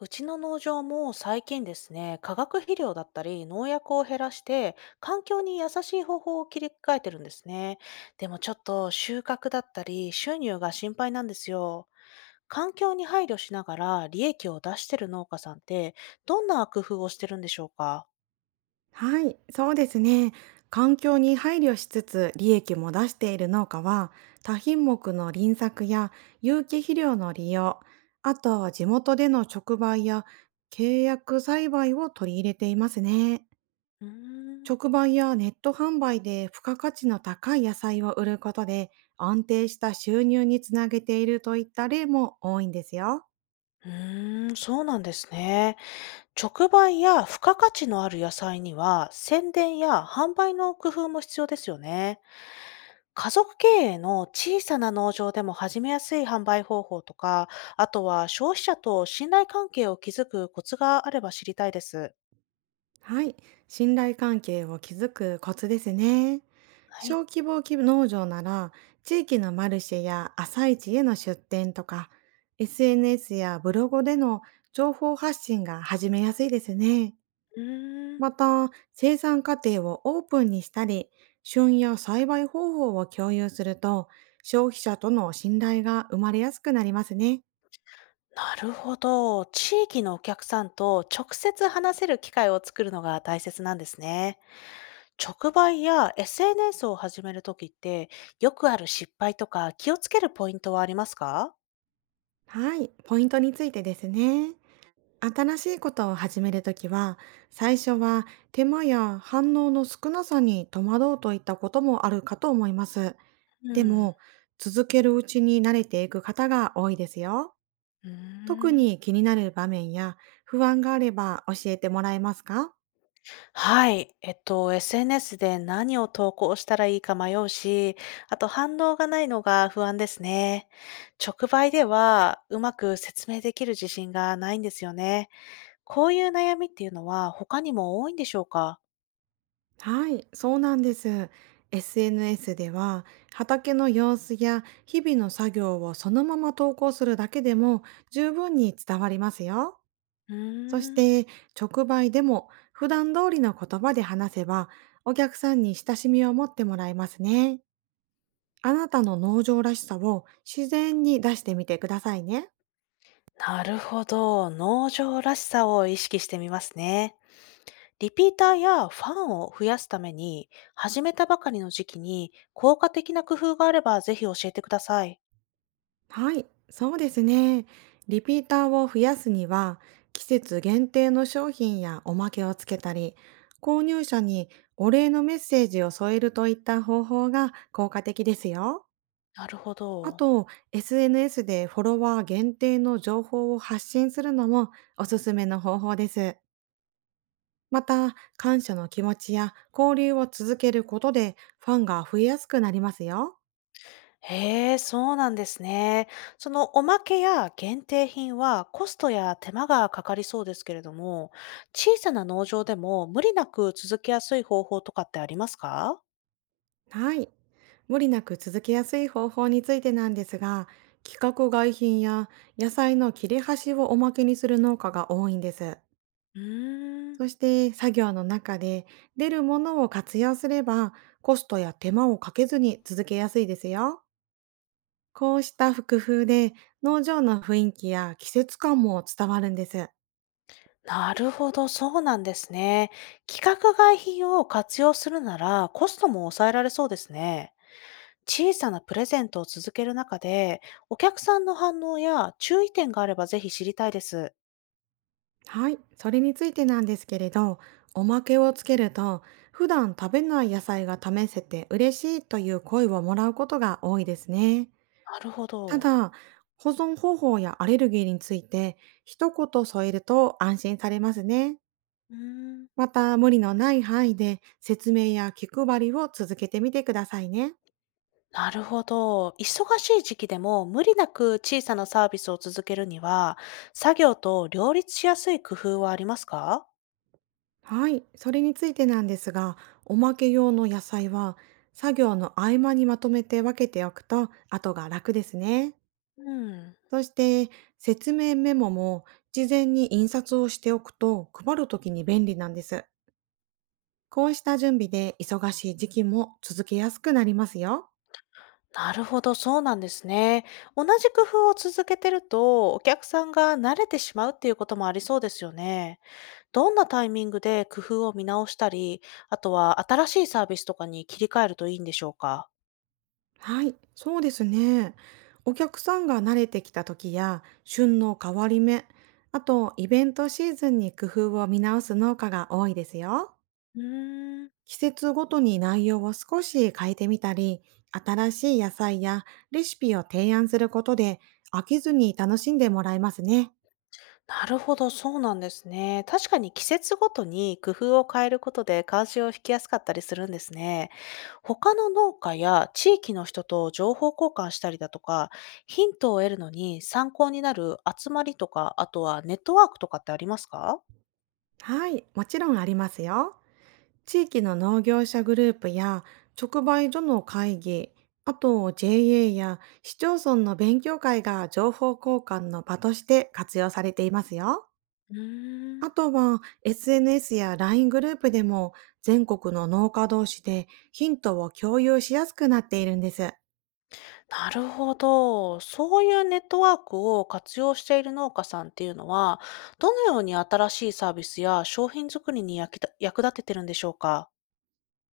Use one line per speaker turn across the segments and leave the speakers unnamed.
うちの農場も最近ですね、化学肥料だったり農薬を減らして、環境に優しい方法を切り替えてるんですね。でもちょっと収穫だったり収入が心配なんですよ。環境に配慮しながら利益を出してる農家さんって、どんな工夫をしてるんでしょうか？
はい、そうですね。環境に配慮しつつ利益も出している農家は、多品目の輪作や有機肥料の利用、あとは地元での直売や契約栽培を取り入れていますね。
うーん。
直売やネット販売で付加価値の高い野菜を売ることで安定した収入につなげているといった例も多いんですよ。
うーん、そうなんですね。直売や付加価値のある野菜には、宣伝や販売の工夫も必要ですよね。家族経営の小さな農場でも始めやすい販売方法とか、あとは消費者と信頼関係を築くコツがあれば知りたいです。
はい、信頼関係を築くコツですね。
は
小
い。
規模農場なら、地域のマルシェや朝市への出店とか、SNS やブログでの情報発信が始めやすいですね。
うーん。
また、生産過程をオープンにしたり、旬や栽培方法を共有すると、消費者との信頼が生まれやすくなりますね。
なるほど。地域のお客さんと直接話せる機会を作るのが大切なんですね。直売や SNS を始めるときって、よくある失敗とか気をつけるポイントはありますか？
はい、ポイントについてですね。新しいことを始めるときは、最初は手間や反応の少なさに戸惑うといったこともあるかと思います。
う
で
ん。
も、続けるうちに慣れていく方が多いですよ。
うー
特
ん。
に気になる場面や不安があれば教えてもらえますか？
はい。SNS で何を投稿したらいいか迷うし、あと反応がないのが不安ですね。直売ではうまく説明できる自信がないんですよね。こういう悩みっていうのは他にも多いんでしょうか？
はい、そうなんです。SNS では、畑の様子や日々の作業をそのまま投稿するだけでも十分に伝わりますよ。
う
そし
ーん。
て、直売でも普段通りの言葉で話せば、お客さんに親しみを持ってもらえますね。あなたの農場らしさを自然に出してみてくださいね。
なるほど。農場らしさを意識してみますね。リピーターやファンを増やすために、始めたばかりの時期に効果的な工夫があればぜひ教えてください。
はい、そうですね。リピーターを増やすには、季節限定の商品やおまけをつけたり、購入者にお礼のメッセージを添えるといった方法が効果的ですよ。
なるほ
あ
ど。
と、SNS でフォロワー限定の情報を発信するのもおすすめの方法です。また、感謝の気持ちや交流を続けることでファンが増えやすくなりますよ。
へえ、そうなんですね。そのおまけや限定品はコストや手間がかかりそうですけれども、小さな農場でも無理なく続けやすい方法とかってありますか？
はい。無理なく続けやすい方法についてなんですが、規格外品や野菜の切れ端をおまけにする農家が多いんです。
うーん、
そして、作業の中で出るものを活用すれば、コストや手間をかけずに続けやすいですよ。こうした工夫で農場の雰囲気や季節感も伝わるんです。
なるほど、そうなんですね。規格外品を活用するならコストも抑えられそうですね。小さなプレゼントを続ける中で、お客さんの反応や注意点があればぜひ知りたいです。
はい、それについてなんですけれど、おまけをつけると、普段食べない野菜が試せて嬉しいという声をもらうことが多いですね。
なるほ
た
ど。
だ、保存方法やアレルギーについて一言添えると安心されますね。
うーん。
また、無理のない範囲で説明や気配りを続けてみてくださいね。
なるほど。忙しい時期でも無理なく小さなサービスを続けるには、作業と両立しやすい工夫はありますか？
はい、それについてなんですが、おまけ用の野菜は作業の合間にまとめて分けておくと後が楽ですね。
うん。
そして、説明メモも事前に印刷をしておくと配るときに便利なんです。こうした準備で忙しい時期も続けやすくなりますよ。
なるほど、そうなんですね。同じ工夫を続けてると、お客さんが慣れてしまうっていうこともありそうですよね。どんなタイミングで工夫を見直したり、あとは新しいサービスとかに切り替えるといいんでしょうか？
はい、そうですね。お客さんが慣れてきた時や旬の変わり目、あとイベントシーズンに工夫を見直す農家が多いですよ。
うーん。
季節ごとに内容を少し変えてみたり、新しい野菜やレシピを提案することで、飽きずに楽しんでもらえますね。
なるほど、そうなんですね。確かに季節ごとに工夫を変えることで関心を引きやすかったりするんですね。他の農家や地域の人と情報交換したりだとか、ヒントを得るのに参考になる集まりとか、あとはネットワークとかってありますか？
はい、もちろんありますよ。地域の農業者グループや直売所の会議、あと JA や市町村の勉強会が情報交換の場として活用されていますよ。
うーん。
あとは SNS や LINE グループでも、全国の農家同士でヒントを共有しやすくなっているんです。
なるほど。そういうネットワークを活用している農家さんっていうのは、どのように新しいサービスや商品作りに役立ててるんでしょうか？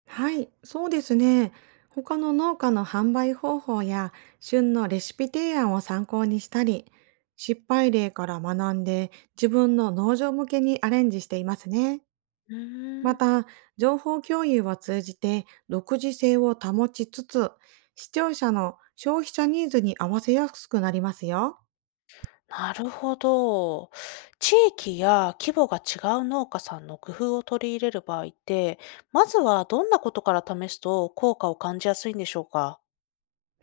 はい、そうですね。他の農家の販売方法や旬のレシピ提案を参考にしたり、失敗例から学んで自分の農場向けにアレンジしていますね。
うー
ま
ん。
た、情報共有を通じて独自性を保ちつつ、視聴者の消費者ニーズに合わせやすくなりますよ。
なるほど。地域や規模が違う農家さんの工夫を取り入れる場合って、まずはどんなことから試すと効果を感じやすいんでしょうか？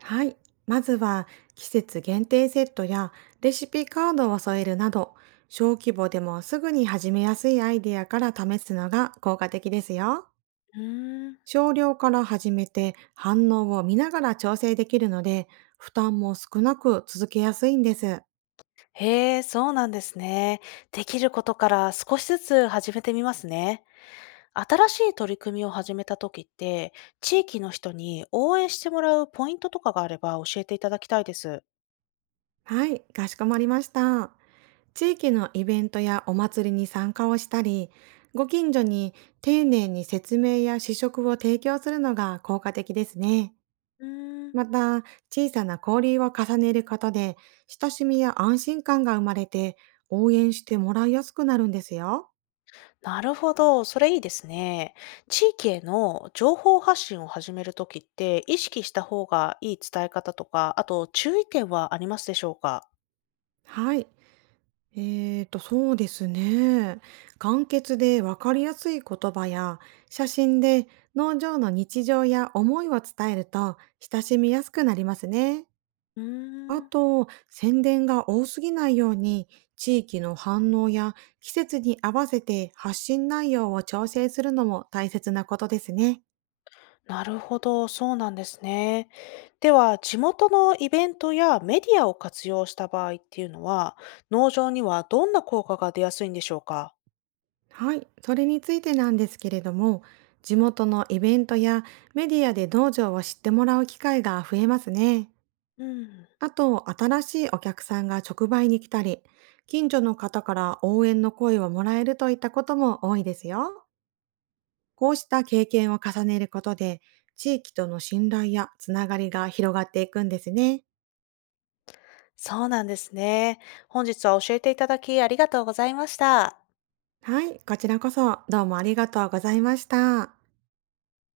はい。まずは季節限定セットやレシピカードを添えるなど、小規模でもすぐに始めやすいアイデアから試すのが効果的ですよ。
うーん。
少量から始めて反応を見ながら調整できるので、負担も少なく続けやすいんです。
へえ、そうなんですね。できることから少しずつ始めてみますね。新しい取り組みを始めた時って、地域の人に応援してもらうポイントとかがあれば教えていただきたいです。
はい、かしこまりました。地域のイベントやお祭りに参加をしたり、ご近所に丁寧に説明や試食を提供するのが効果的ですね。
うーん。
また、小さな交流を重ねることで、親しみや安心感が生まれて、応援してもらいやすくなるんですよ。
なるほど、それいいですね。地域への情報発信を始めるときって、意識した方がいい伝え方とか、あと注意点はありますでしょうか？
はい。そうですね。簡潔でわかりやすい言葉や、写真で農場の日常や思いを伝えると、親しみやすくなりますね。
うー
あ
ん、
と、宣伝が多すぎないように、地域の反応や季節に合わせて発信内容を調整するのも大切なことですね。
なるほど、そうなんですね。では、地元のイベントやメディアを活用した場合っていうのは、農場にはどんな効果が出やすいんでしょうか？
はい、それについてなんですけれども、地元のイベントやメディアで道場を知ってもらう機会が増えますね。
うん、
あと、新しいお客さんが直売に来たり、近所の方から応援の声をもらえるといったことも多いですよ。こうした経験を重ねることで、地域との信頼やつながりが広がっていくんですね。
そうなんですね。本日は教えていただきありがとうございました。
はい、こちらこそどうもありがとうございました。